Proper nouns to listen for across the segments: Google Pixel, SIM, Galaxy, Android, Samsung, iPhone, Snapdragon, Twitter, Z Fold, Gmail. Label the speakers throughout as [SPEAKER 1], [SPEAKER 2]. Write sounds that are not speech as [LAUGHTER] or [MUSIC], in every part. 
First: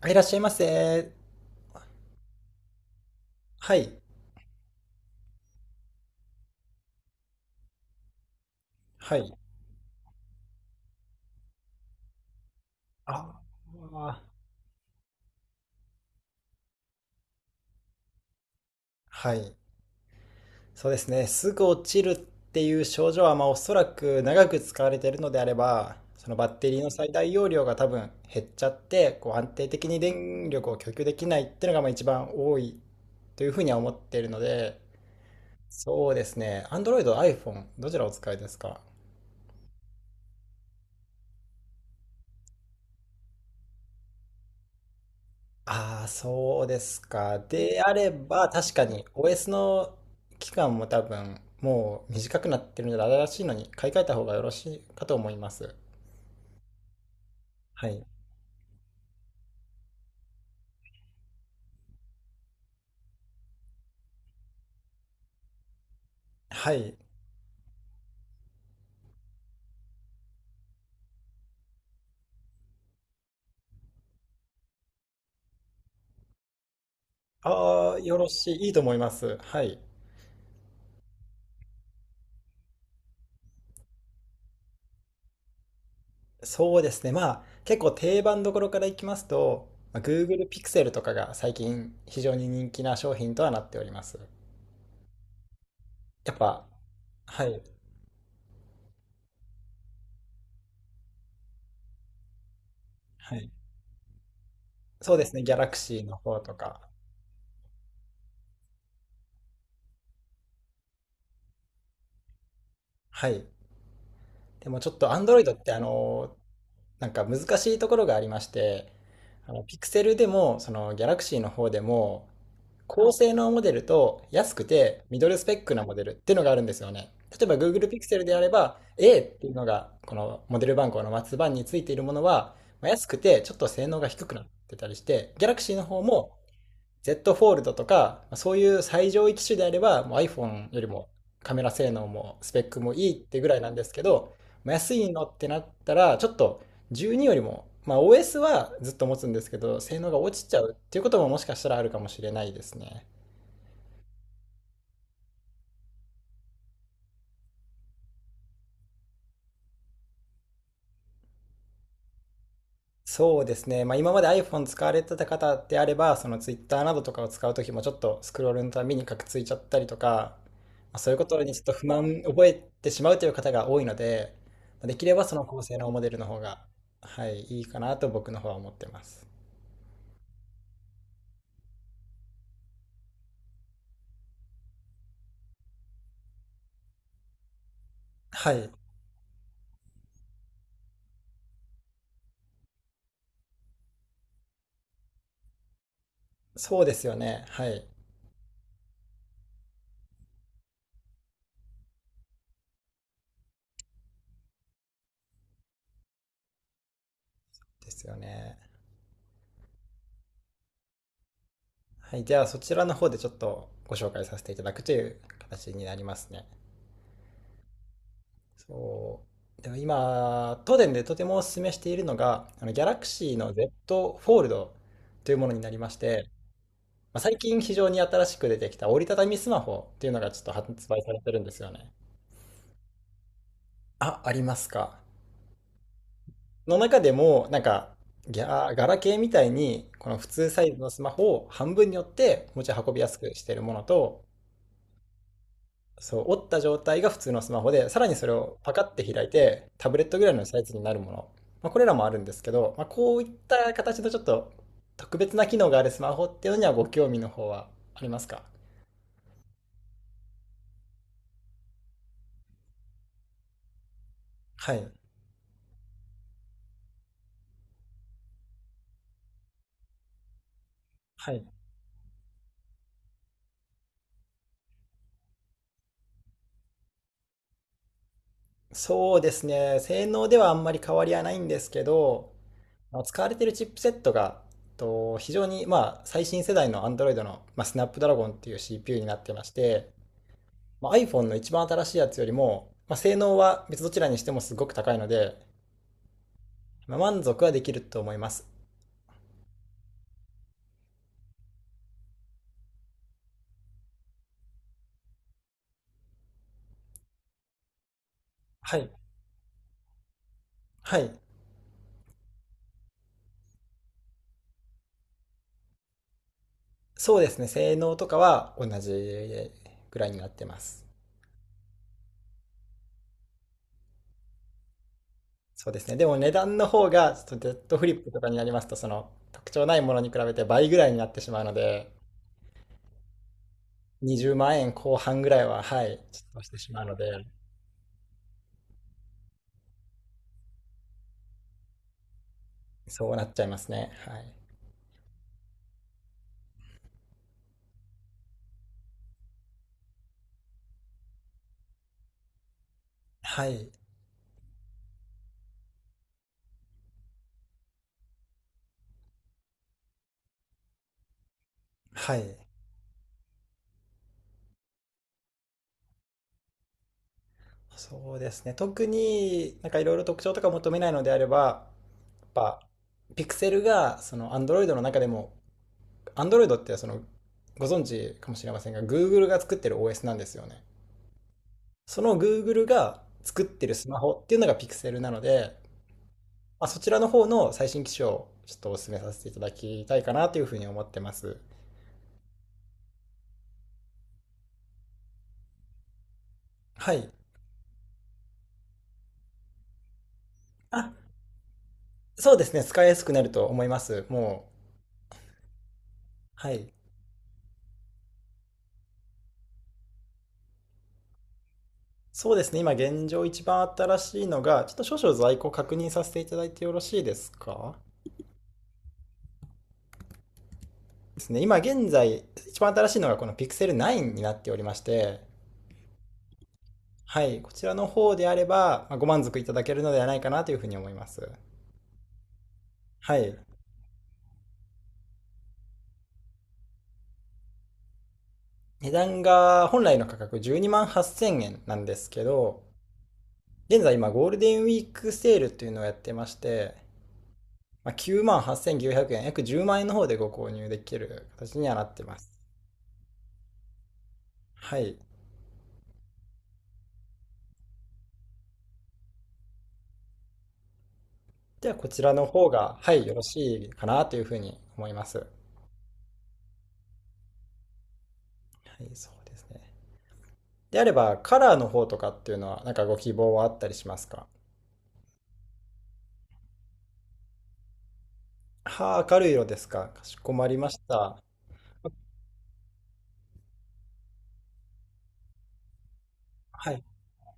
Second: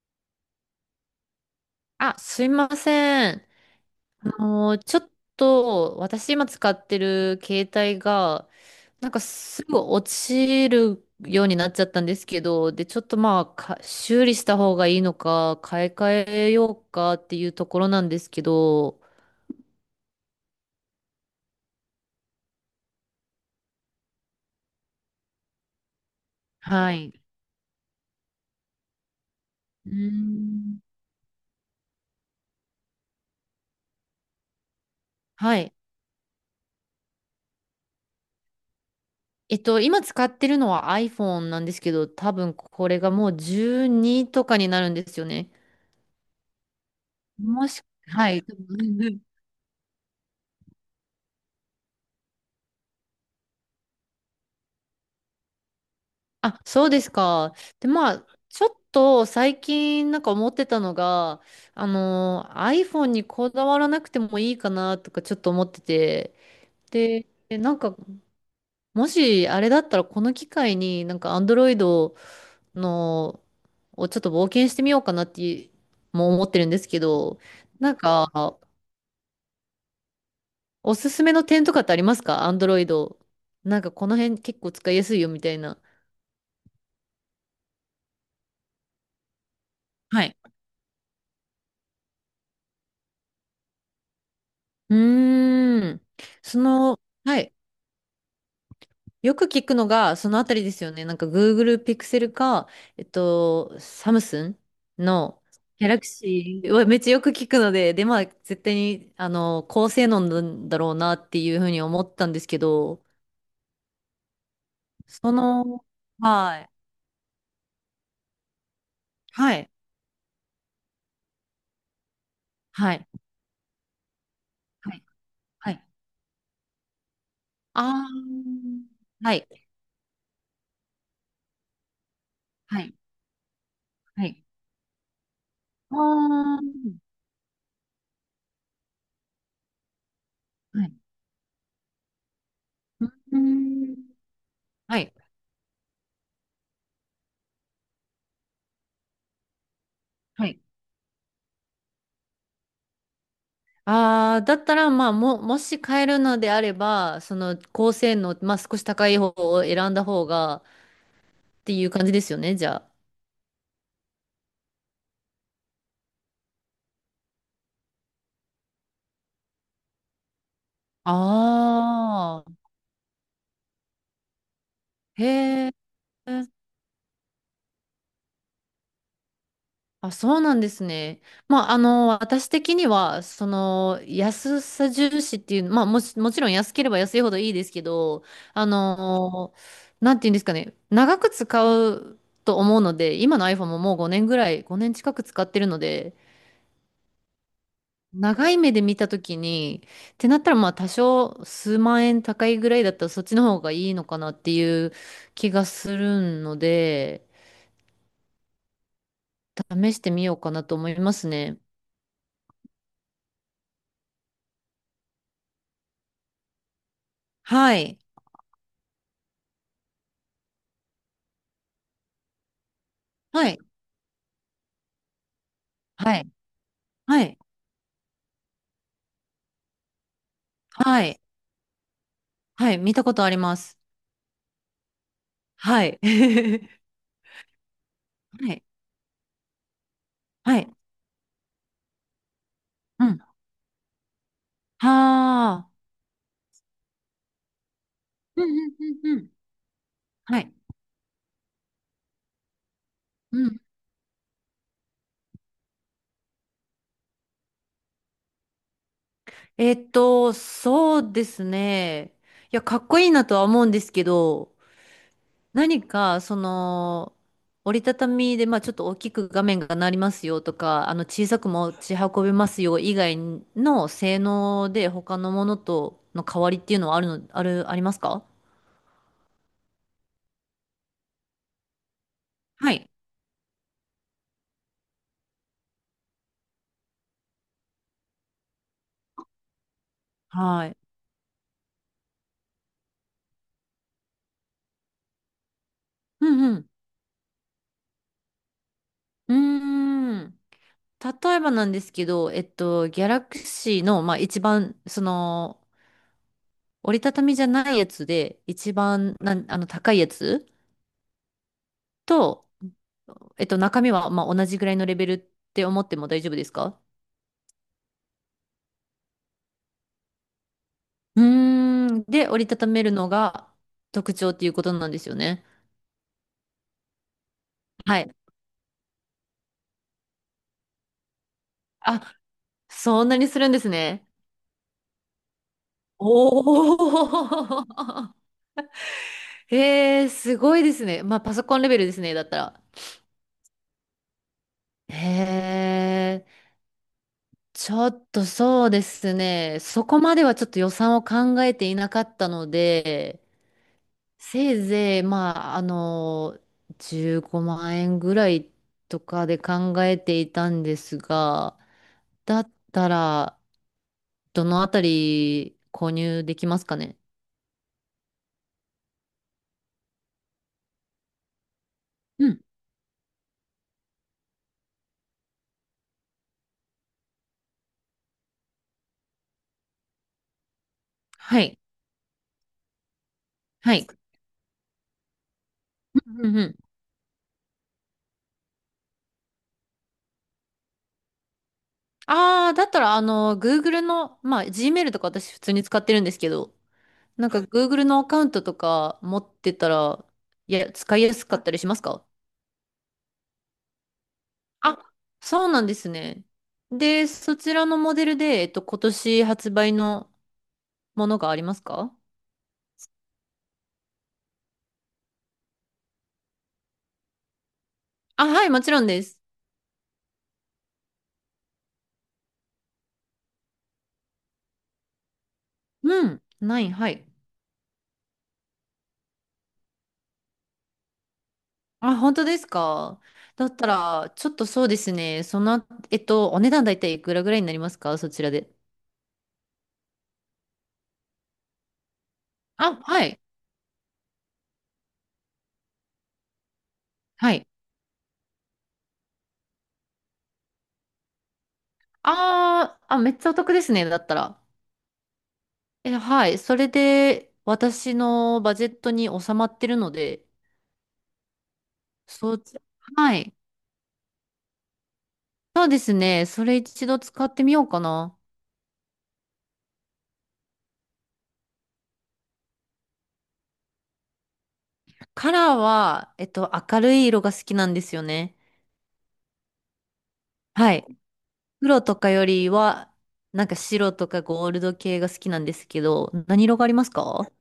[SPEAKER 1] あいらっしゃいませ。
[SPEAKER 2] あ、すいません。
[SPEAKER 1] はい。
[SPEAKER 2] ちょっと、私今使ってる携帯が、なん
[SPEAKER 1] は
[SPEAKER 2] か
[SPEAKER 1] い。
[SPEAKER 2] すぐ落ちるようになっちゃったんですけど、で、ちょっと
[SPEAKER 1] あ
[SPEAKER 2] まあ、か
[SPEAKER 1] あ、
[SPEAKER 2] 修理した方がいいのか、買い替えようかっていうところなんですけど。
[SPEAKER 1] はい。そうですね。すぐ落ちるっていう症状は、まあ、おそらく長く使われているのであれば、そのバッテリーの
[SPEAKER 2] は
[SPEAKER 1] 最
[SPEAKER 2] い。
[SPEAKER 1] 大容量が多分減っちゃって、こう安定的
[SPEAKER 2] うー
[SPEAKER 1] に電力を
[SPEAKER 2] ん。
[SPEAKER 1] 供給できないっていうのがまあ一番多いというふうには思っているので、
[SPEAKER 2] はい。
[SPEAKER 1] そうですね。Android、iPhone、どちらお使いですか？
[SPEAKER 2] 今使ってるのは iPhone なんですけど、多分これがもう12とかになるんですよね。
[SPEAKER 1] ああ、そうですか。であれ
[SPEAKER 2] はい。
[SPEAKER 1] ば、確かに
[SPEAKER 2] [LAUGHS]
[SPEAKER 1] OS の期間も多分、もう短くなってるので、新しいのに買い替えた方がよろしいかと思います。
[SPEAKER 2] あ、そうですか。で、
[SPEAKER 1] はい。
[SPEAKER 2] まあ、ちょっと最近なんか思ってたのが、iPhone にこだわらなくてもいいかなとかちょっと思ってて、
[SPEAKER 1] はい。
[SPEAKER 2] でなんか、もしあれだったらこの機会になんか Android のをちょっと冒険してみようかなっても思ってるんですけど、な
[SPEAKER 1] あ
[SPEAKER 2] ん
[SPEAKER 1] あ、よろし
[SPEAKER 2] か、
[SPEAKER 1] い。いいと思います。はい。
[SPEAKER 2] おすすめの点とかってありますか、 Android？なんかこの辺結構使いやすいよみたいな。
[SPEAKER 1] そうですね。まあ、結構定番どころからいきますと、まあ
[SPEAKER 2] はい。
[SPEAKER 1] Google Pixel とかが最近非常に人気な商品とはなっております。
[SPEAKER 2] うーん。
[SPEAKER 1] やっ
[SPEAKER 2] そ
[SPEAKER 1] ぱ、
[SPEAKER 2] の、は
[SPEAKER 1] は
[SPEAKER 2] い。
[SPEAKER 1] い。
[SPEAKER 2] よく聞くのが、そのあたりですよね。なんか Google Pixel か、
[SPEAKER 1] はい。
[SPEAKER 2] サムスン
[SPEAKER 1] そうです
[SPEAKER 2] の
[SPEAKER 1] ね。Galaxy の方と
[SPEAKER 2] Galaxy は
[SPEAKER 1] か。
[SPEAKER 2] めっちゃよく聞くので、で、まあ、絶対に、高性能なんだろうなっていうふうに思ったんですけど。
[SPEAKER 1] はい。でもちょっと
[SPEAKER 2] そ
[SPEAKER 1] Android って
[SPEAKER 2] の、はい。
[SPEAKER 1] なんか難しいところがありまして、
[SPEAKER 2] は
[SPEAKER 1] あの、
[SPEAKER 2] い。
[SPEAKER 1] ピクセルでも、その、ギャラクシーの方でも、
[SPEAKER 2] はい。
[SPEAKER 1] 高性能モデルと安く
[SPEAKER 2] はい。
[SPEAKER 1] てミドルスペッ
[SPEAKER 2] は
[SPEAKER 1] クな
[SPEAKER 2] い。
[SPEAKER 1] モデルっていうのがあるんですよね。例えば Google
[SPEAKER 2] あ
[SPEAKER 1] Pixel であれば
[SPEAKER 2] ー。
[SPEAKER 1] A っ
[SPEAKER 2] は
[SPEAKER 1] て
[SPEAKER 2] い。
[SPEAKER 1] いうのがこのモデル番号の末番についているものは、
[SPEAKER 2] は
[SPEAKER 1] まあ
[SPEAKER 2] い。
[SPEAKER 1] 安くてちょっと性能が低
[SPEAKER 2] は
[SPEAKER 1] くな
[SPEAKER 2] い。
[SPEAKER 1] ってたりして、 Galaxy の
[SPEAKER 2] あ
[SPEAKER 1] 方も
[SPEAKER 2] ー。
[SPEAKER 1] Z フォールドとか、そういう最上位機種であれば、もう iPhone よ
[SPEAKER 2] は
[SPEAKER 1] り
[SPEAKER 2] い。
[SPEAKER 1] もカメラ性能もスペックも
[SPEAKER 2] う
[SPEAKER 1] いいっ
[SPEAKER 2] ー
[SPEAKER 1] てぐらいなんです
[SPEAKER 2] ん。
[SPEAKER 1] けど、まあ安
[SPEAKER 2] は
[SPEAKER 1] い
[SPEAKER 2] い。
[SPEAKER 1] のってなったら、ちょっと12よりも、まあ OS はずっと持つんですけど、性能が落
[SPEAKER 2] は
[SPEAKER 1] ちち
[SPEAKER 2] い。
[SPEAKER 1] ゃうっていうことももしかしたらあるかもしれないですね。
[SPEAKER 2] ああ、だったら、まあ、もし買えるのであれば、その高性能、まあ、少し高い方を選んだ方が、っていう感じですよね、じゃ
[SPEAKER 1] そうですね。まあ、今まで iPhone 使われてた方であれば、その Twitter などとかを使うときもちょっとスクロールのたびにカクついちゃったりとか、まあ、
[SPEAKER 2] あ。
[SPEAKER 1] そういうことにちょっと不満
[SPEAKER 2] あ
[SPEAKER 1] 覚え
[SPEAKER 2] あ、
[SPEAKER 1] てしまうという方が多いので、まあできればその高
[SPEAKER 2] へえ。
[SPEAKER 1] 性能モデルの方が、はい、いいかなと僕の方は思ってます。
[SPEAKER 2] あ、そうなんですね。まあ、私的には、その安さ重視っていう、まあ、もし、もちろん安ければ安いほどいいですけど、
[SPEAKER 1] は
[SPEAKER 2] あ
[SPEAKER 1] い、
[SPEAKER 2] の、なんていうんですかね、長く使うと思うので、今の iPhone ももう5年ぐらい、5年近く使ってるので、
[SPEAKER 1] そうですよね。はい、
[SPEAKER 2] 長い目で見たときに、ってなったらまあ多少数万円高いぐらいだったらそっちの方がいいのかなっていう気がするので、
[SPEAKER 1] ですよね。
[SPEAKER 2] 試してみようかなと思いますね。
[SPEAKER 1] はい、じゃあそちらの方でちょっとご紹介させていただくという形になりますね。
[SPEAKER 2] はい。
[SPEAKER 1] そう。でも今、東電でとてもお勧めしているのが、あの Galaxy
[SPEAKER 2] は
[SPEAKER 1] の
[SPEAKER 2] い。
[SPEAKER 1] Z フォールドというものになりまし
[SPEAKER 2] はい。
[SPEAKER 1] て、まあ、
[SPEAKER 2] はい。
[SPEAKER 1] 最近非常に新しく出てきた折りたたみスマホというのがちょっと発
[SPEAKER 2] は
[SPEAKER 1] 売さ
[SPEAKER 2] い。
[SPEAKER 1] れてるんですよね。
[SPEAKER 2] はい。見たことあります。
[SPEAKER 1] あ、ありますか。
[SPEAKER 2] はい。[LAUGHS]
[SPEAKER 1] の中でも、なんか、ギ
[SPEAKER 2] はい。
[SPEAKER 1] ャガラケーみたいに、この普通
[SPEAKER 2] は
[SPEAKER 1] サ
[SPEAKER 2] い。
[SPEAKER 1] イズのスマホを半分に折って持ち運び
[SPEAKER 2] う
[SPEAKER 1] や
[SPEAKER 2] ん。
[SPEAKER 1] す
[SPEAKER 2] は
[SPEAKER 1] くしているものと、
[SPEAKER 2] あ。
[SPEAKER 1] そう、折った状態が普通のスマホで、さらにそれ
[SPEAKER 2] うんう
[SPEAKER 1] をパ
[SPEAKER 2] ん
[SPEAKER 1] カって
[SPEAKER 2] うんう
[SPEAKER 1] 開
[SPEAKER 2] ん。
[SPEAKER 1] いて、タブレットぐらい
[SPEAKER 2] は
[SPEAKER 1] の
[SPEAKER 2] い。
[SPEAKER 1] サイズになるもの。まあ、これらもあるんですけど、まあ、こういっ
[SPEAKER 2] うん。
[SPEAKER 1] た形のちょっと特別な機能があるスマホっていうのにはご興味の方はありますか？
[SPEAKER 2] そうですね。いや、かっこいいなとは思うんですけど、
[SPEAKER 1] はい。
[SPEAKER 2] 何か、その折りたたみで、まあちょっと大きく画面がなりますよとか、あの小
[SPEAKER 1] は
[SPEAKER 2] さ
[SPEAKER 1] い。
[SPEAKER 2] く持ち運べますよ以外の性能で他のものとの変わりっていうのはあるの、ある、ありますか？
[SPEAKER 1] そうですね。性能ではあんまり変わりはないんですけど、
[SPEAKER 2] はい。
[SPEAKER 1] まあの使われているチップセットが、と非常にまあ最新世代の Android の、まあ、スナップドラゴンっていう CPU になってまして、
[SPEAKER 2] はい。
[SPEAKER 1] まあ、iPhone の一番新しいやつよりも、まあ、性能は別どちらにしてもすごく高いので、
[SPEAKER 2] うんうん。
[SPEAKER 1] まあ、満足はできると思います。
[SPEAKER 2] うーん。例えばなんですけど、ギャラクシーの、まあ一番、その折りたたみじゃないやつで、一
[SPEAKER 1] はい。
[SPEAKER 2] 番なん、高いやつ
[SPEAKER 1] はい。
[SPEAKER 2] と、中身は、まあ同じぐらいのレベルって思っても大丈夫ですか？
[SPEAKER 1] そうですね。性能とかは同じぐらいになってます。
[SPEAKER 2] うーん。で、折りたためるのが特徴っていうことなんですよね。
[SPEAKER 1] そうですね。でも値段の方が、ちょっとデッドフリ
[SPEAKER 2] は
[SPEAKER 1] ッ
[SPEAKER 2] い。
[SPEAKER 1] プとかになりますと、その特徴ないものに比べて倍ぐらいになってしまうので、
[SPEAKER 2] あ、そんなにするんですね。
[SPEAKER 1] 20万円後半ぐらいは、はい、ちょ
[SPEAKER 2] お
[SPEAKER 1] っとしてしまうので、
[SPEAKER 2] ー。[LAUGHS] へえ、すごいですね。まあ、パソコンレベルですね、だったら。
[SPEAKER 1] そうなっちゃいますね。はい。
[SPEAKER 2] へえ、ちょっとそうですね。そこまではちょっと予算を考えていなかったので、
[SPEAKER 1] はい。
[SPEAKER 2] せいぜい、まあ、15万円ぐらいとかで考えていたんですが、
[SPEAKER 1] はい。
[SPEAKER 2] だったら、どのあたり購入できますかね？
[SPEAKER 1] そうですね。特になんかいろいろ特徴とか求めないのであれば、
[SPEAKER 2] うん。
[SPEAKER 1] ぱ、ピクセルが、その、Android の中でも、Android ってその、ご存知かもしれませんが、Google が作ってる OS なんですよね。
[SPEAKER 2] はい。
[SPEAKER 1] その Google が作って
[SPEAKER 2] は
[SPEAKER 1] る
[SPEAKER 2] い。
[SPEAKER 1] スマホっていうのがピクセルなので、
[SPEAKER 2] うんうん。
[SPEAKER 1] まあ、そちらの方の最新機種をちょっとお勧めさせていただきたいかなというふうに思ってます。
[SPEAKER 2] ああ、だったら、Google の、まあ、Gmail とか私普通に使ってるんですけど、
[SPEAKER 1] はい。
[SPEAKER 2] なんか Google のアカウントとか持ってたら、いや、
[SPEAKER 1] あ、
[SPEAKER 2] 使いやすかったりしますか？
[SPEAKER 1] そうですね。使いやすくなると思います。もう。
[SPEAKER 2] あ、そうなんですね。
[SPEAKER 1] はい。
[SPEAKER 2] で、そちらのモデルで、今年発売のものがありますか？
[SPEAKER 1] そうですね。今現状一番新しいのが、ちょっと少々在庫確認させていただいてよろしいですか？
[SPEAKER 2] あ、はい、もちろんです。
[SPEAKER 1] ですね、今現在、一番新しいのがこのピクセル9になっておりまして、
[SPEAKER 2] うん。ない、はい。
[SPEAKER 1] はい、こちらの方であれば、ご満足いただけるのではないかなというふうに思います。
[SPEAKER 2] あ、本当ですか？
[SPEAKER 1] はい。
[SPEAKER 2] だったら、ちょっとそうですね。その、お値段大体いくらぐらいになりますか、そちらで？
[SPEAKER 1] 値段が本来の価格12万8000円なんですけど、
[SPEAKER 2] あ、はい。
[SPEAKER 1] 現在今ゴールデンウィークセールというのをやってまして、
[SPEAKER 2] はい。
[SPEAKER 1] きゅうまあ、9万8900円、約10万円の方でご購入できる形にはなってます。
[SPEAKER 2] あーあ、めっちゃお得ですね、だったら。
[SPEAKER 1] はい。
[SPEAKER 2] え、はい。それで、私のバジェットに収まってるので。
[SPEAKER 1] ではこちらの
[SPEAKER 2] そう、
[SPEAKER 1] 方が、はい、
[SPEAKER 2] は
[SPEAKER 1] よろ
[SPEAKER 2] い。
[SPEAKER 1] しいかなというふうに思います。は
[SPEAKER 2] そうですね。それ一度使ってみようかな。
[SPEAKER 1] い、そうですね。であれば、カラーの方とかっていうのは、なんかご希望はあったりしますか？
[SPEAKER 2] カラーは、明るい色が好きなんですよね。
[SPEAKER 1] はあ、明るい色ですか。かしこまりま
[SPEAKER 2] は
[SPEAKER 1] し
[SPEAKER 2] い。
[SPEAKER 1] た。
[SPEAKER 2] 黒とかよりは、なんか白とかゴールド系が好きなんですけど、何色があり
[SPEAKER 1] は
[SPEAKER 2] ま
[SPEAKER 1] い。
[SPEAKER 2] すか？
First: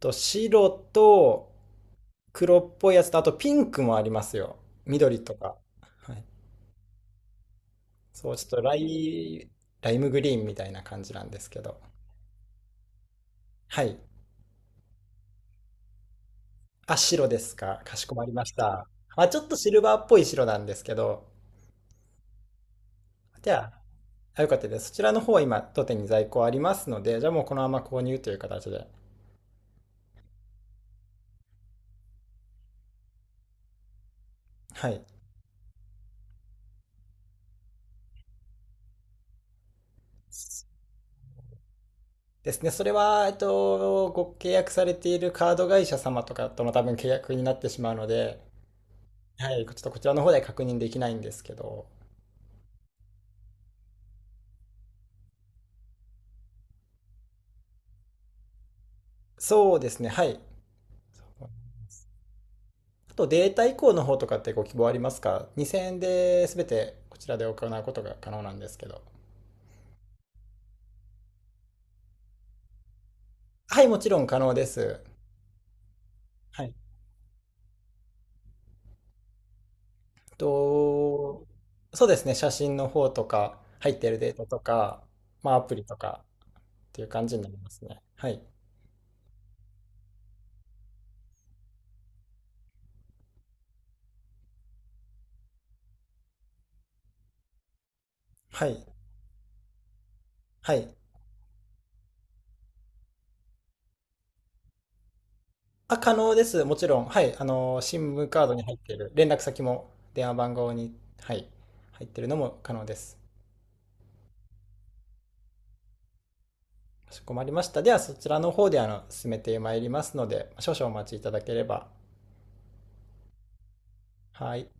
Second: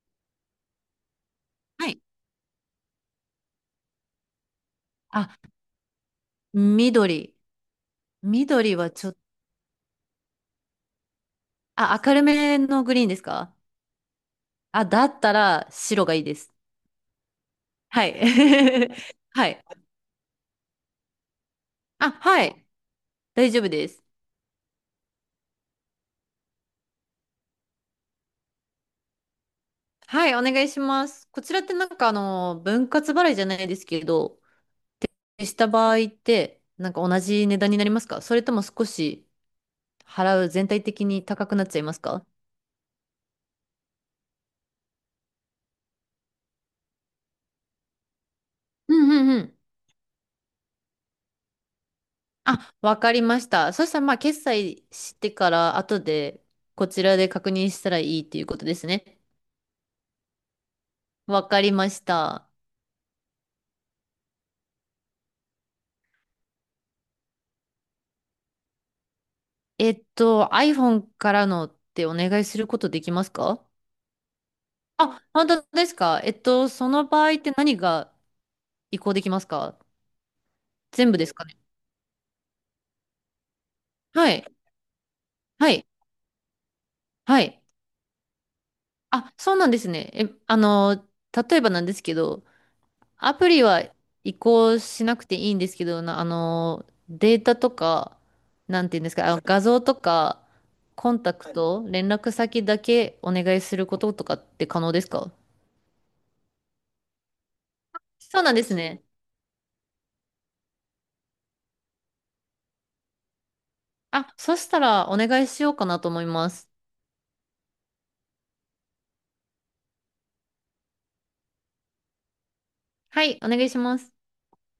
[SPEAKER 1] と、白と
[SPEAKER 2] はい。
[SPEAKER 1] 黒っぽいやつと、あとピンクもありますよ。緑と
[SPEAKER 2] あ、
[SPEAKER 1] か。はい。
[SPEAKER 2] 緑。
[SPEAKER 1] そう、ちょっと
[SPEAKER 2] 緑はちょっと、
[SPEAKER 1] ライムグリーンみたいな感じなんですけど。
[SPEAKER 2] あ、明るめのグリーンですか？
[SPEAKER 1] はい。
[SPEAKER 2] あ、だったら白がいいです。
[SPEAKER 1] あ、白ですか。かし
[SPEAKER 2] は
[SPEAKER 1] こ
[SPEAKER 2] い。
[SPEAKER 1] まりました。
[SPEAKER 2] [LAUGHS]
[SPEAKER 1] まあ、ちょっ
[SPEAKER 2] は
[SPEAKER 1] と
[SPEAKER 2] い。
[SPEAKER 1] シルバーっぽい白なんですけど。
[SPEAKER 2] あ、はい。
[SPEAKER 1] じ
[SPEAKER 2] 大丈夫
[SPEAKER 1] ゃあ、
[SPEAKER 2] です。
[SPEAKER 1] よかったです。そちらの方は今、当店に在庫ありますので、じゃあもうこのまま購入という形で。
[SPEAKER 2] はい、お願いします。こちらってなんか分割払いじゃないですけど、
[SPEAKER 1] はい。
[SPEAKER 2] した場合って、なんか同じ値段になりますか、それとも少し払う全体的に高くなっちゃいますか？
[SPEAKER 1] ですね。それは、えっと、ご契約されているカード会社様とかとも多分契約になってしまうので、
[SPEAKER 2] うんうんう
[SPEAKER 1] は
[SPEAKER 2] ん。
[SPEAKER 1] い、ちょっとこちらの方では確認できないんですけど、
[SPEAKER 2] あ、わかりました。そしたら、まあ、決済してから、後でこちらで確認したらいいっていうことですね。
[SPEAKER 1] そうですね、はい。
[SPEAKER 2] わかりました。
[SPEAKER 1] あとデータ移行の方とかってご希望ありますか？ 2000 円で全てこちらで行うことが可能なんですけど。
[SPEAKER 2] iPhone からのってお願いすることできますか？
[SPEAKER 1] はい、もちろん可能です。
[SPEAKER 2] あ、本当ですか？
[SPEAKER 1] はい。
[SPEAKER 2] その場合って何が移行できますか？
[SPEAKER 1] えっ
[SPEAKER 2] 全部ですか
[SPEAKER 1] と、
[SPEAKER 2] ね？
[SPEAKER 1] そうですね、写真の方とか、入っている
[SPEAKER 2] は
[SPEAKER 1] データ
[SPEAKER 2] い。
[SPEAKER 1] とか、まあア
[SPEAKER 2] は
[SPEAKER 1] プリ
[SPEAKER 2] い。
[SPEAKER 1] とかっていう感じ
[SPEAKER 2] は
[SPEAKER 1] になり
[SPEAKER 2] い。
[SPEAKER 1] ますね。はい。
[SPEAKER 2] あ、そうなんですね。え、例えばなんですけど、アプリは移行しなくていいんですけど、データとか、
[SPEAKER 1] は
[SPEAKER 2] な
[SPEAKER 1] い。
[SPEAKER 2] んていうんですか、あ、画像とか、
[SPEAKER 1] はい。
[SPEAKER 2] コンタクト、連絡先だけお願いすることとかって可能ですか？
[SPEAKER 1] あ、可能です。もちろん。はい。あの、SIM
[SPEAKER 2] そう
[SPEAKER 1] カー
[SPEAKER 2] な
[SPEAKER 1] ド
[SPEAKER 2] ん
[SPEAKER 1] に
[SPEAKER 2] で
[SPEAKER 1] 入
[SPEAKER 2] す
[SPEAKER 1] ってい
[SPEAKER 2] ね。
[SPEAKER 1] る、連絡先も電話番号に、はい、入っているのも可能です。
[SPEAKER 2] あ、そしたらお願いしようかなと思います。
[SPEAKER 1] かしこまりました。では、そちらの方で、あの、進めてまいりますので、少々お待ちいただければ。
[SPEAKER 2] はい、お願いします。
[SPEAKER 1] はい。